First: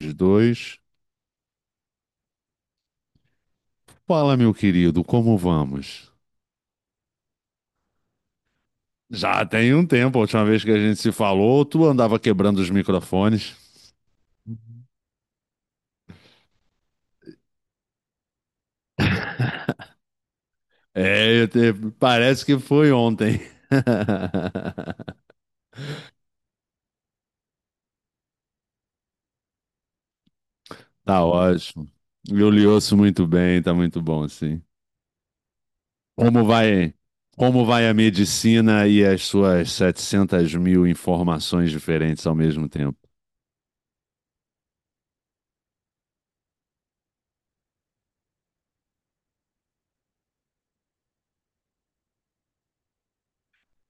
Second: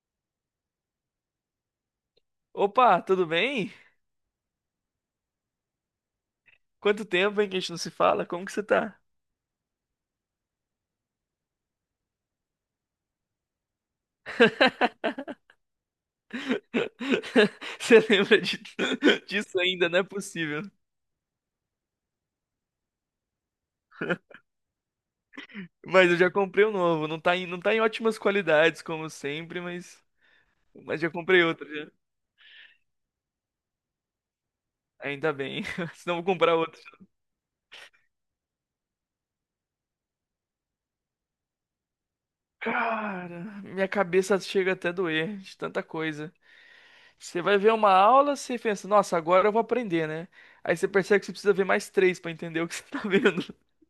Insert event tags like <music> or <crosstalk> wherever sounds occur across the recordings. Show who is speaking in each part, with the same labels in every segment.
Speaker 1: Os dois.
Speaker 2: Opa, tudo bem?
Speaker 1: Fala, meu querido, como vamos?
Speaker 2: Quanto tempo, hein, que a gente não se fala? Como que você tá?
Speaker 1: Já tem um tempo, a última vez que a gente se falou, tu andava quebrando os microfones.
Speaker 2: <laughs> Você lembra <laughs> disso ainda? Não é possível.
Speaker 1: É, eu te- Parece que foi ontem. <laughs>
Speaker 2: Mas eu já comprei um novo. Não tá em ótimas qualidades, como sempre, mas já
Speaker 1: Tá
Speaker 2: comprei outro
Speaker 1: ótimo.
Speaker 2: já.
Speaker 1: Eu lhe ouço muito bem, tá muito bom, sim.
Speaker 2: Ainda bem. <laughs> Senão eu vou
Speaker 1: Como
Speaker 2: comprar outro.
Speaker 1: vai, como vai a medicina e as suas 700 mil informações diferentes ao mesmo tempo?
Speaker 2: Cara, minha cabeça chega até a doer de tanta coisa. Você vai ver uma aula, você pensa, nossa, agora eu vou aprender, né? Aí você percebe que você precisa ver mais três pra entender o que <laughs> você tá vendo.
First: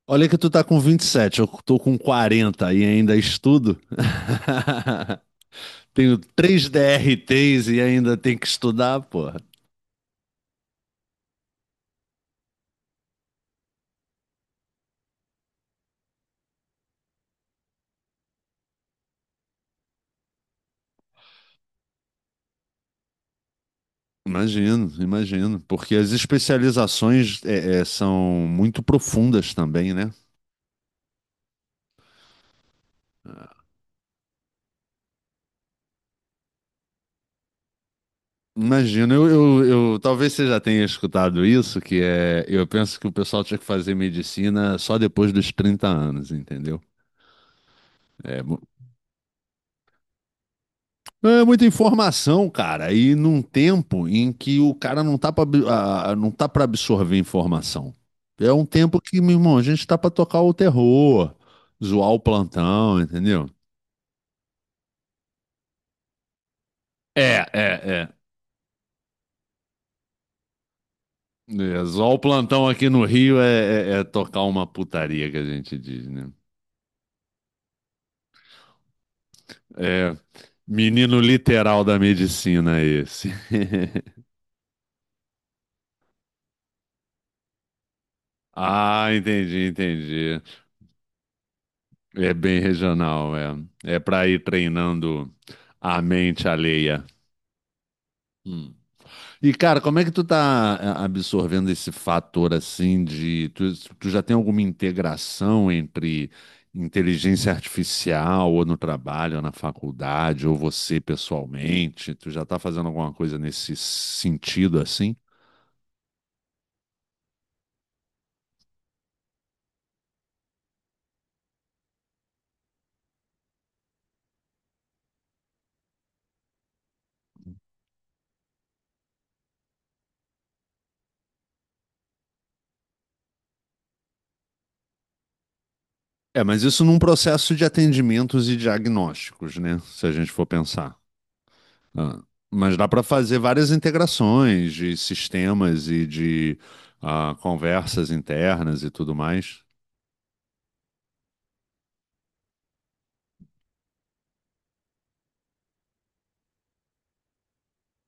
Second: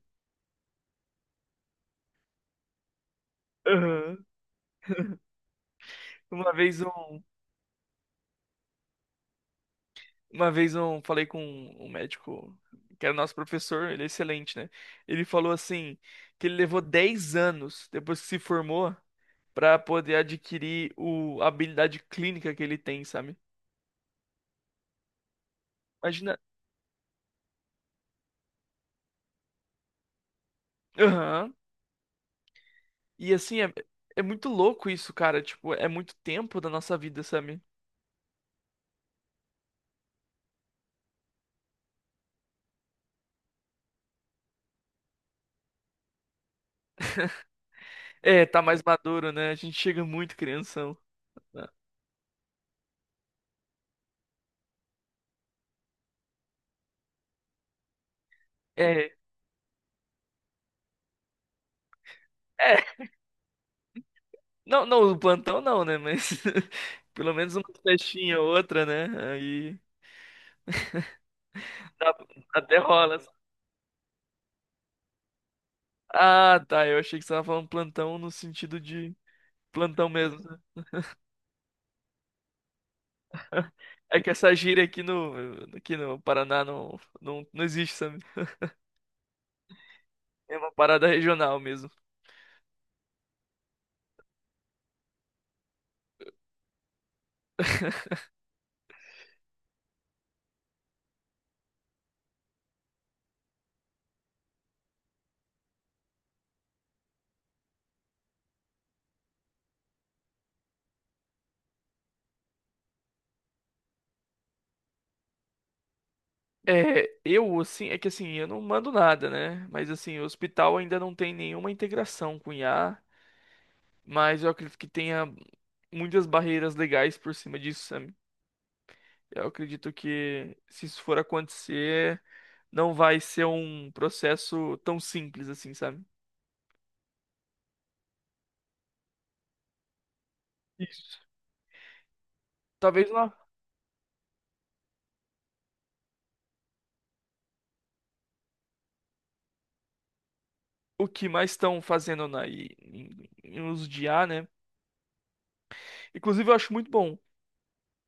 Speaker 1: Olha que tu tá com 27, eu tô com 40 e ainda estudo.
Speaker 2: Aham.
Speaker 1: <laughs> Tenho
Speaker 2: Uma
Speaker 1: três
Speaker 2: vez um.
Speaker 1: DRTs e ainda tem que estudar, porra.
Speaker 2: Uma vez eu falei com um médico, que era nosso professor, ele é excelente, né? Ele falou assim, que ele levou 10 anos depois que se formou pra poder adquirir a habilidade clínica que ele tem, sabe?
Speaker 1: Imagino, imagino. Porque as
Speaker 2: Imagina.
Speaker 1: especializações são muito profundas também, né?
Speaker 2: Aham. E assim, é muito louco isso, cara. Tipo, é muito tempo da nossa vida, sabe?
Speaker 1: Imagino, talvez você já tenha escutado isso, que é, eu penso que o pessoal tinha que fazer medicina só depois dos 30 anos, entendeu? É,
Speaker 2: É, tá mais maduro, né? A gente chega muito crianção.
Speaker 1: é muita
Speaker 2: Né?
Speaker 1: informação, cara, e num tempo em que o cara não tá pra, não tá para absorver informação. É um tempo
Speaker 2: É,
Speaker 1: que, meu irmão, a gente tá pra tocar o terror, zoar o plantão,
Speaker 2: é.
Speaker 1: entendeu?
Speaker 2: Não, não, o plantão não, né? Mas <laughs>
Speaker 1: É,
Speaker 2: pelo menos uma
Speaker 1: é, é.
Speaker 2: festinha ou outra, né? Aí.
Speaker 1: É, zoar
Speaker 2: Dá-
Speaker 1: o plantão
Speaker 2: Até
Speaker 1: aqui no
Speaker 2: rola.
Speaker 1: Rio é tocar uma putaria que a gente diz, né?
Speaker 2: Ah, tá. Eu achei que você tava falando plantão no sentido de plantão
Speaker 1: É,
Speaker 2: mesmo. Sabe?
Speaker 1: menino literal da medicina esse. <laughs>
Speaker 2: É que essa gíria aqui no Paraná não, não, não existe, sabe?
Speaker 1: Ah, entendi, entendi.
Speaker 2: É uma parada regional mesmo.
Speaker 1: É bem regional, é. É para ir treinando a mente alheia.
Speaker 2: <laughs>
Speaker 1: Hum. E, cara, como é que tu tá absorvendo esse fator assim de. Tu já tem alguma integração entre inteligência artificial, ou no trabalho, ou na faculdade, ou você pessoalmente? Tu já tá fazendo alguma coisa nesse sentido assim?
Speaker 2: É, eu, assim, é que assim, eu não mando nada, né? Mas assim, o hospital ainda não tem nenhuma integração com IA, mas eu acredito que tenha muitas barreiras legais por cima disso, sabe? Eu acredito que se isso for acontecer, não vai ser um processo tão simples assim, sabe?
Speaker 1: É, mas isso num processo de atendimentos e diagnósticos, né? Se a gente for pensar.
Speaker 2: Isso.
Speaker 1: Ah, mas dá para
Speaker 2: Talvez lá
Speaker 1: fazer várias integrações de sistemas e de conversas internas e tudo mais.
Speaker 2: o que mais estão fazendo na, em, em em uso de IA, né? Inclusive, eu acho muito bom.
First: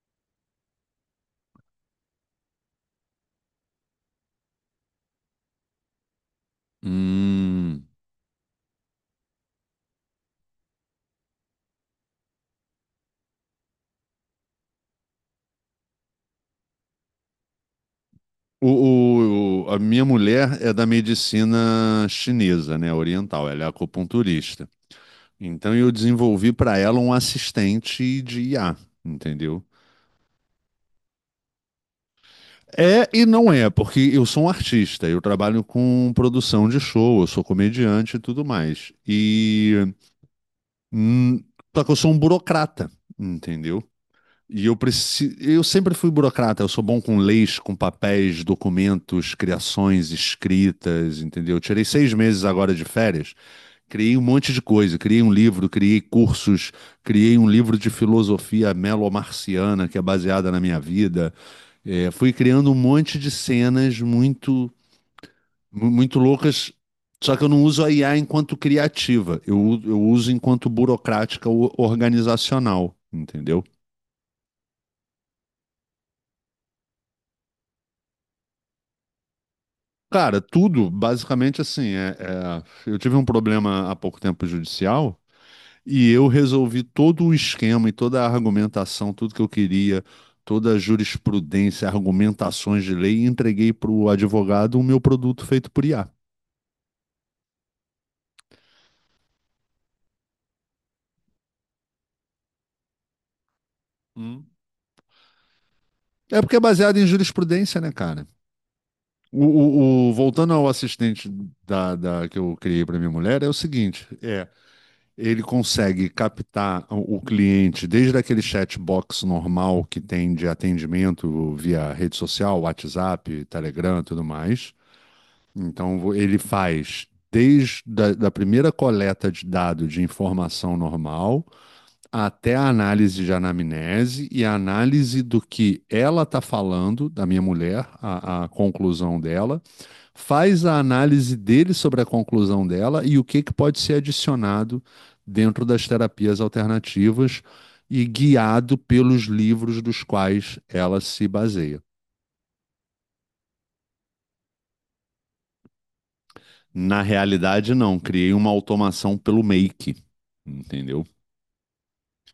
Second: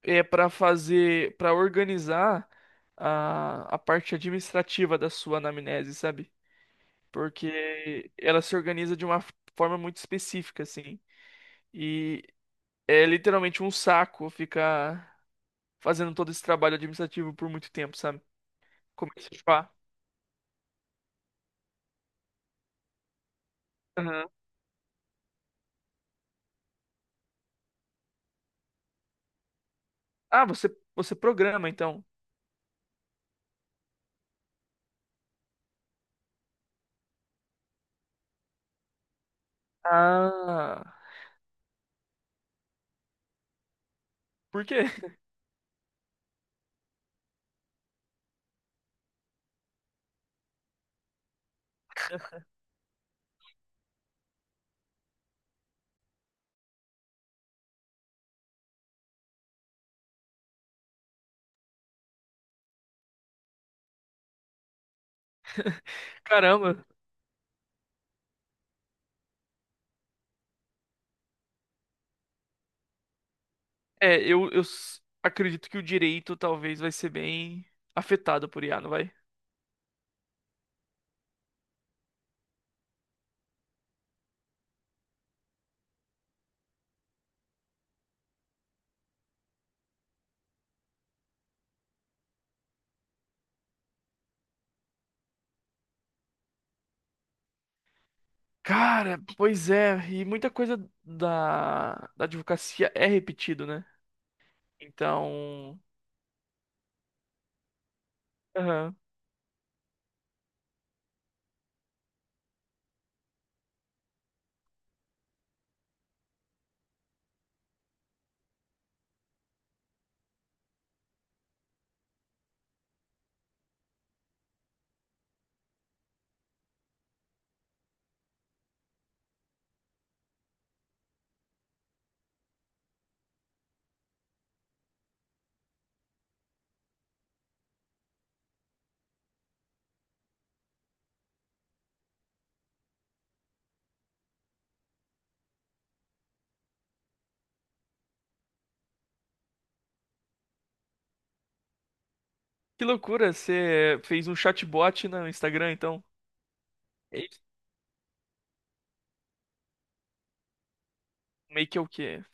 Speaker 2: É para organizar a parte administrativa da sua anamnese, sabe?
Speaker 1: Hum.
Speaker 2: Porque ela se organiza de uma forma muito específica, assim. E é literalmente um saco ficar fazendo todo esse trabalho administrativo por muito tempo, sabe?
Speaker 1: O,
Speaker 2: Como é que se
Speaker 1: o- o-
Speaker 2: fala?
Speaker 1: a minha mulher é da medicina chinesa, né, oriental, ela é
Speaker 2: Aham.
Speaker 1: acupunturista. Então eu desenvolvi para ela um assistente de IA, entendeu?
Speaker 2: Ah, você programa, então.
Speaker 1: É e não é, porque eu sou um artista, eu trabalho com produção de show, eu sou comediante e tudo mais. E
Speaker 2: Ah,
Speaker 1: hum, só que eu sou um burocrata, entendeu?
Speaker 2: por
Speaker 1: E eu
Speaker 2: quê?
Speaker 1: preciso, eu sempre fui burocrata, eu sou bom com leis, com papéis, documentos, criações, escritas, entendeu? Eu tirei 6 meses agora de férias, criei um monte de coisa, criei um livro, criei cursos, criei um livro de filosofia melomarciana que é baseada na minha vida, é, fui criando um monte de cenas muito,
Speaker 2: <laughs>
Speaker 1: muito loucas,
Speaker 2: Caramba.
Speaker 1: só que eu não uso a IA enquanto criativa, eu uso enquanto burocrática organizacional, entendeu?
Speaker 2: É, eu acredito que o direito talvez vai ser bem afetado por IA, não vai?
Speaker 1: Cara, tudo basicamente assim. Eu tive um problema há pouco tempo judicial e eu resolvi todo o esquema e toda a argumentação, tudo que eu queria, toda a jurisprudência, argumentações de lei, e entreguei para o advogado o meu produto feito por IA.
Speaker 2: Cara, pois é, e muita coisa da advocacia é repetido, né?
Speaker 1: Hum.
Speaker 2: Então,
Speaker 1: É porque é baseado em jurisprudência, né, cara?
Speaker 2: aham.
Speaker 1: Voltando ao assistente que eu criei para minha mulher, é o seguinte: é, ele consegue captar o cliente desde aquele chatbox normal que tem de atendimento via rede social, WhatsApp, Telegram, e tudo mais. Então ele faz desde da primeira coleta de dado de informação normal até a análise de anamnese e a análise do que ela está falando, da minha mulher, a conclusão dela, faz a análise dele sobre a conclusão dela e o que, que pode ser adicionado dentro das terapias alternativas e guiado pelos livros dos quais ela se baseia.
Speaker 2: Que loucura, você fez um chatbot no Instagram, então?
Speaker 1: Na
Speaker 2: É isso?
Speaker 1: realidade, não, criei uma automação pelo Make, entendeu?
Speaker 2: Meio que é o quê?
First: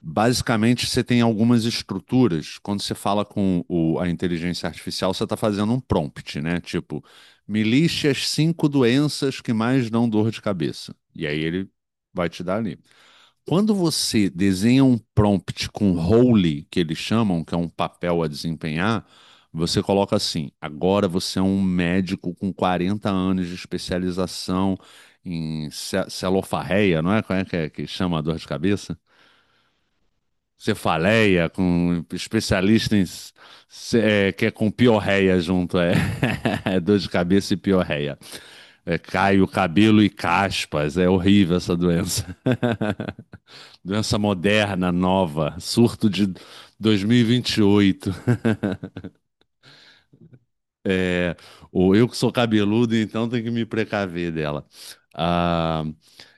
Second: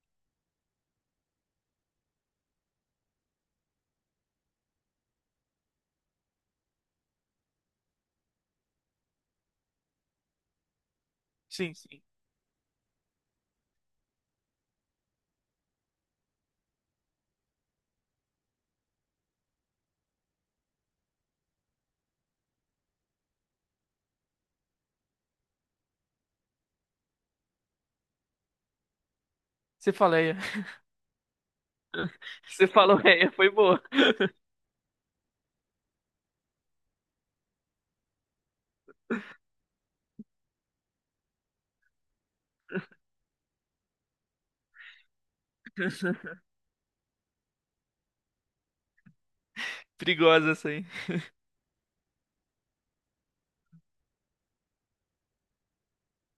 Speaker 1: Basicamente, você tem algumas estruturas. Quando você fala com a inteligência artificial, você está fazendo um prompt, né? Tipo, me liste as cinco doenças que mais dão dor de cabeça. E aí ele
Speaker 2: Sim, sim.
Speaker 1: vai te dar ali. Quando você desenha um prompt com role, que eles chamam, que é um papel a desempenhar, você coloca assim: agora você é um médico com 40 anos de especialização em celofarreia, não é? Como é que chama a dor de cabeça?
Speaker 2: Você faleia. <laughs>
Speaker 1: Cefaleia, com
Speaker 2: Você
Speaker 1: especialista
Speaker 2: falou,
Speaker 1: em
Speaker 2: é, foi boa.
Speaker 1: é, que é com piorreia junto, é. <laughs> Dor de cabeça e piorreia. É, cai o cabelo e caspas, é horrível essa doença. <laughs> Doença moderna, nova, surto de
Speaker 2: <laughs>
Speaker 1: 2028.
Speaker 2: Perigosa essa aí.
Speaker 1: É, o eu que sou cabeludo, então tenho que me precaver dela. Ah,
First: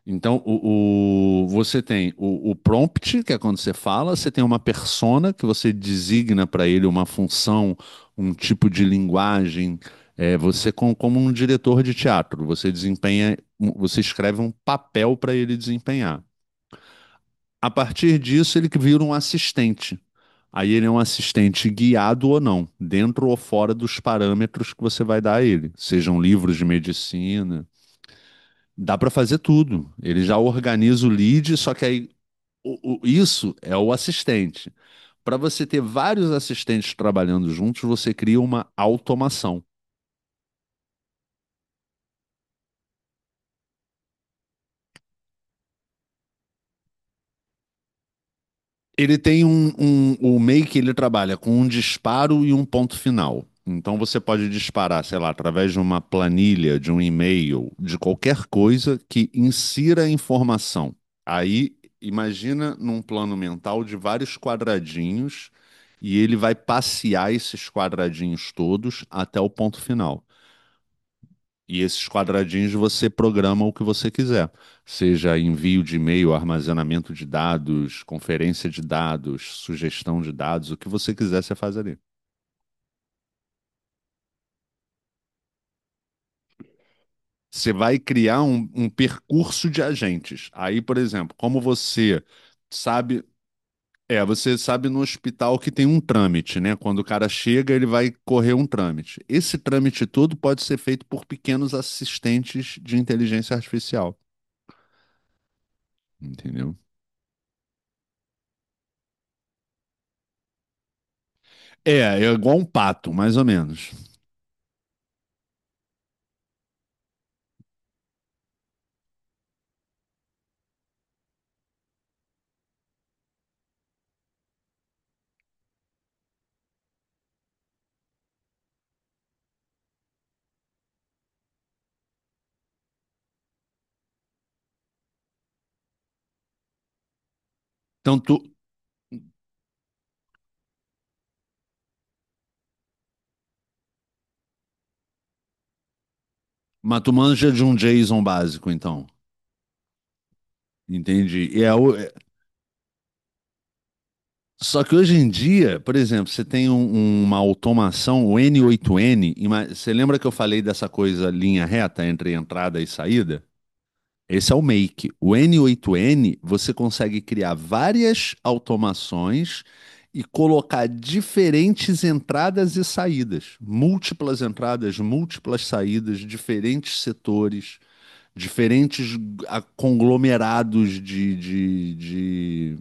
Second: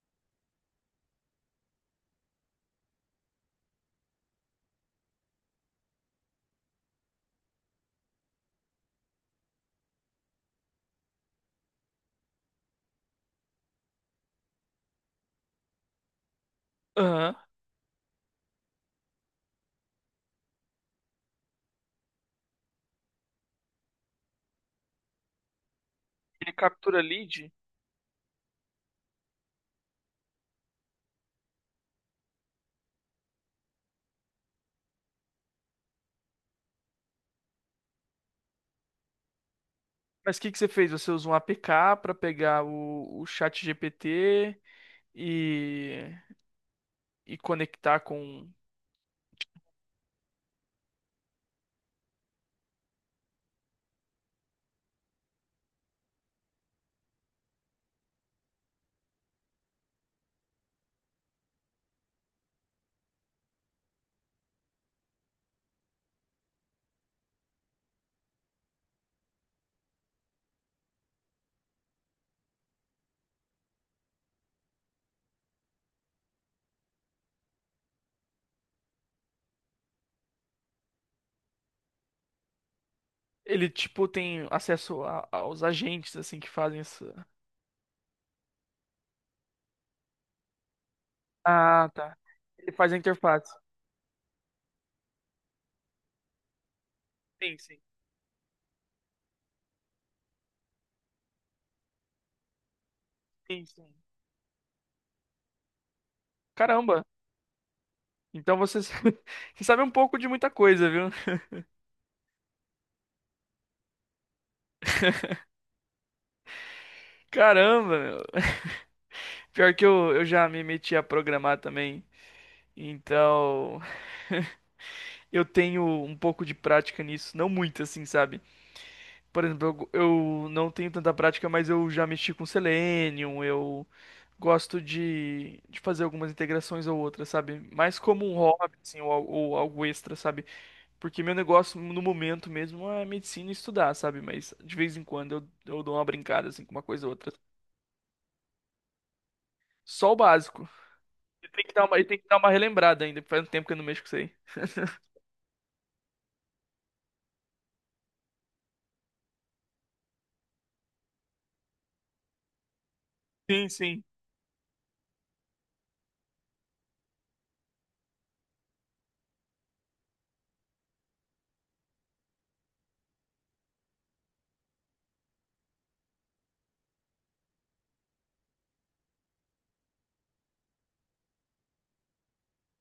Speaker 1: então, você tem o prompt, que é quando você fala, você tem uma persona que você designa para ele uma função, um tipo de linguagem. É, você, como um diretor de teatro, você desempenha, você escreve um papel para ele desempenhar.
Speaker 2: Aham.
Speaker 1: A partir disso, ele que vira um assistente. Aí ele é um assistente guiado ou não, dentro ou fora dos parâmetros que você vai dar a ele, sejam
Speaker 2: Ele
Speaker 1: livros de
Speaker 2: captura lead?
Speaker 1: medicina. Dá para fazer tudo. Ele já organiza o lead, só que aí isso é o assistente. Para você ter vários assistentes trabalhando juntos, você cria uma automação.
Speaker 2: Mas o que que você fez? Você usou um APK pra pegar o chat GPT? e, e conectar com.
Speaker 1: Ele tem o Make ele trabalha com um disparo e um ponto final. Então você pode disparar, sei lá, através de uma planilha, de um e-mail, de qualquer coisa que insira informação. Aí imagina num plano mental de vários quadradinhos e ele vai passear esses quadradinhos todos até o ponto final. E esses quadradinhos você programa o que você quiser, seja envio de e-mail, armazenamento de dados, conferência de dados, sugestão de dados, o que você quiser, você faz ali.
Speaker 2: Ele, tipo, tem acesso aos agentes, assim, que fazem isso.
Speaker 1: Você vai criar um percurso de agentes. Aí, por exemplo, como
Speaker 2: Ah, tá.
Speaker 1: você
Speaker 2: Ele faz a
Speaker 1: sabe,
Speaker 2: interface.
Speaker 1: é, você sabe no hospital que tem um trâmite, né? Quando o cara
Speaker 2: Sim,
Speaker 1: chega,
Speaker 2: sim,
Speaker 1: ele vai correr um trâmite. Esse trâmite todo pode ser feito por pequenos assistentes de inteligência
Speaker 2: sim, sim.
Speaker 1: artificial, entendeu?
Speaker 2: Caramba! Então você, <laughs> você sabe um pouco de muita coisa, viu?
Speaker 1: É, é igual um pato, mais ou menos.
Speaker 2: Caramba, meu. Pior que eu já me meti a programar também. Então, <laughs> eu tenho um pouco de prática nisso. Não muito, assim, sabe? Por exemplo, eu não tenho tanta prática, mas eu já mexi com Selenium, eu. Gosto de fazer algumas integrações ou outras, sabe? Mais
Speaker 1: Então,
Speaker 2: como um
Speaker 1: tu,
Speaker 2: hobby, assim, ou algo extra, sabe? Porque meu negócio no momento mesmo é medicina e estudar, sabe? Mas de vez em quando eu dou uma brincada, assim, com uma
Speaker 1: mas
Speaker 2: coisa
Speaker 1: tu
Speaker 2: ou outra.
Speaker 1: manja de um JSON básico, então.
Speaker 2: Só o básico. E
Speaker 1: Entendi. E
Speaker 2: tem
Speaker 1: é
Speaker 2: que dar uma, e tem que dar uma relembrada ainda, faz um tempo que eu não mexo com isso aí.
Speaker 1: só que hoje em dia, por exemplo, você tem uma automação, o N8N, você lembra que eu falei dessa coisa linha reta entre entrada e saída?
Speaker 2: Sim, sim.
Speaker 1: Esse é o Make. O N8N, você consegue criar várias automações e colocar diferentes entradas e saídas, múltiplas entradas, múltiplas saídas, diferentes setores. Diferentes conglomerados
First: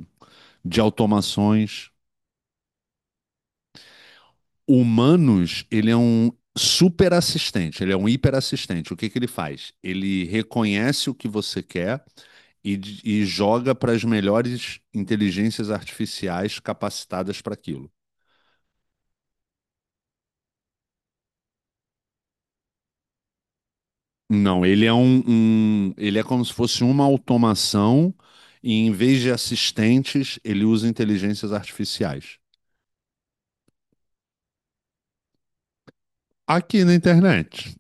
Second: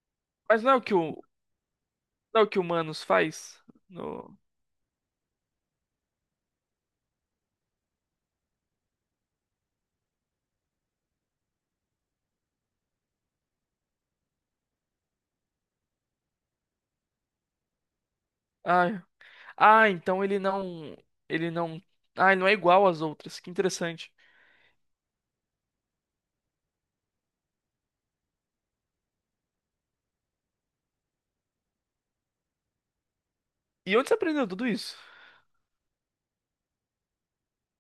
Speaker 2: Mas não é
Speaker 1: de
Speaker 2: o que o,
Speaker 1: automações.
Speaker 2: não é o que o Manos faz? No...
Speaker 1: O Humanos, ele é um super assistente, ele é um hiper assistente. O que que ele faz? Ele reconhece o que você quer e joga para as melhores inteligências artificiais capacitadas para aquilo.
Speaker 2: Ah, ah, então ele não. Ele não. Ah, ele não é igual às outras. Que interessante.
Speaker 1: Não, ele é ele é como se fosse uma automação e em vez de assistentes, ele usa inteligências artificiais.
Speaker 2: E onde você aprendeu tudo isso?
Speaker 1: Aqui na internet.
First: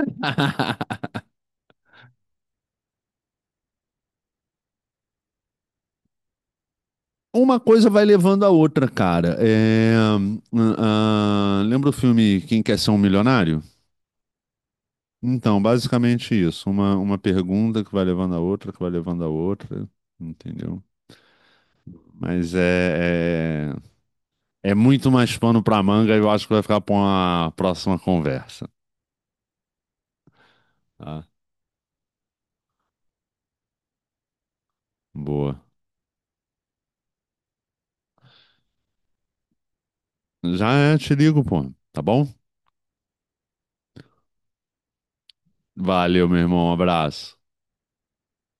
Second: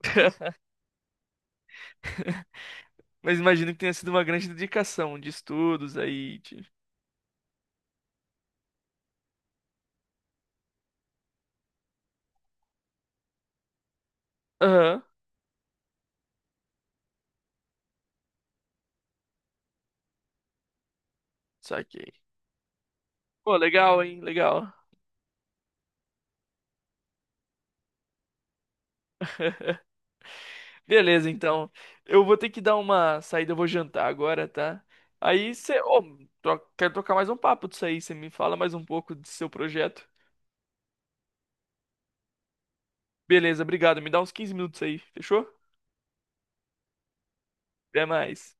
Speaker 2: <laughs>
Speaker 1: <laughs>
Speaker 2: Mas imagino que tenha sido uma grande dedicação de estudos aí.
Speaker 1: Uma coisa vai levando a outra, cara. É, lembra o filme Quem Quer Ser um Milionário?
Speaker 2: Aham,
Speaker 1: Então, basicamente isso. Uma pergunta que vai levando a outra, que vai levando a outra, entendeu?
Speaker 2: saquei.
Speaker 1: Mas
Speaker 2: Pô, legal, hein? Legal.
Speaker 1: é muito mais pano pra manga e eu acho que vai ficar pra uma próxima conversa, tá?
Speaker 2: Beleza, então. Eu vou ter que dar uma saída, eu vou jantar agora, tá? Aí
Speaker 1: Boa.
Speaker 2: você. Ô, quero trocar mais um papo disso aí. Você me fala mais um pouco do seu projeto.
Speaker 1: Já te ligo, pô. Tá bom?
Speaker 2: Beleza, obrigado. Me dá uns 15 minutos aí, fechou?
Speaker 1: Valeu, meu irmão. Um abraço.
Speaker 2: Até mais.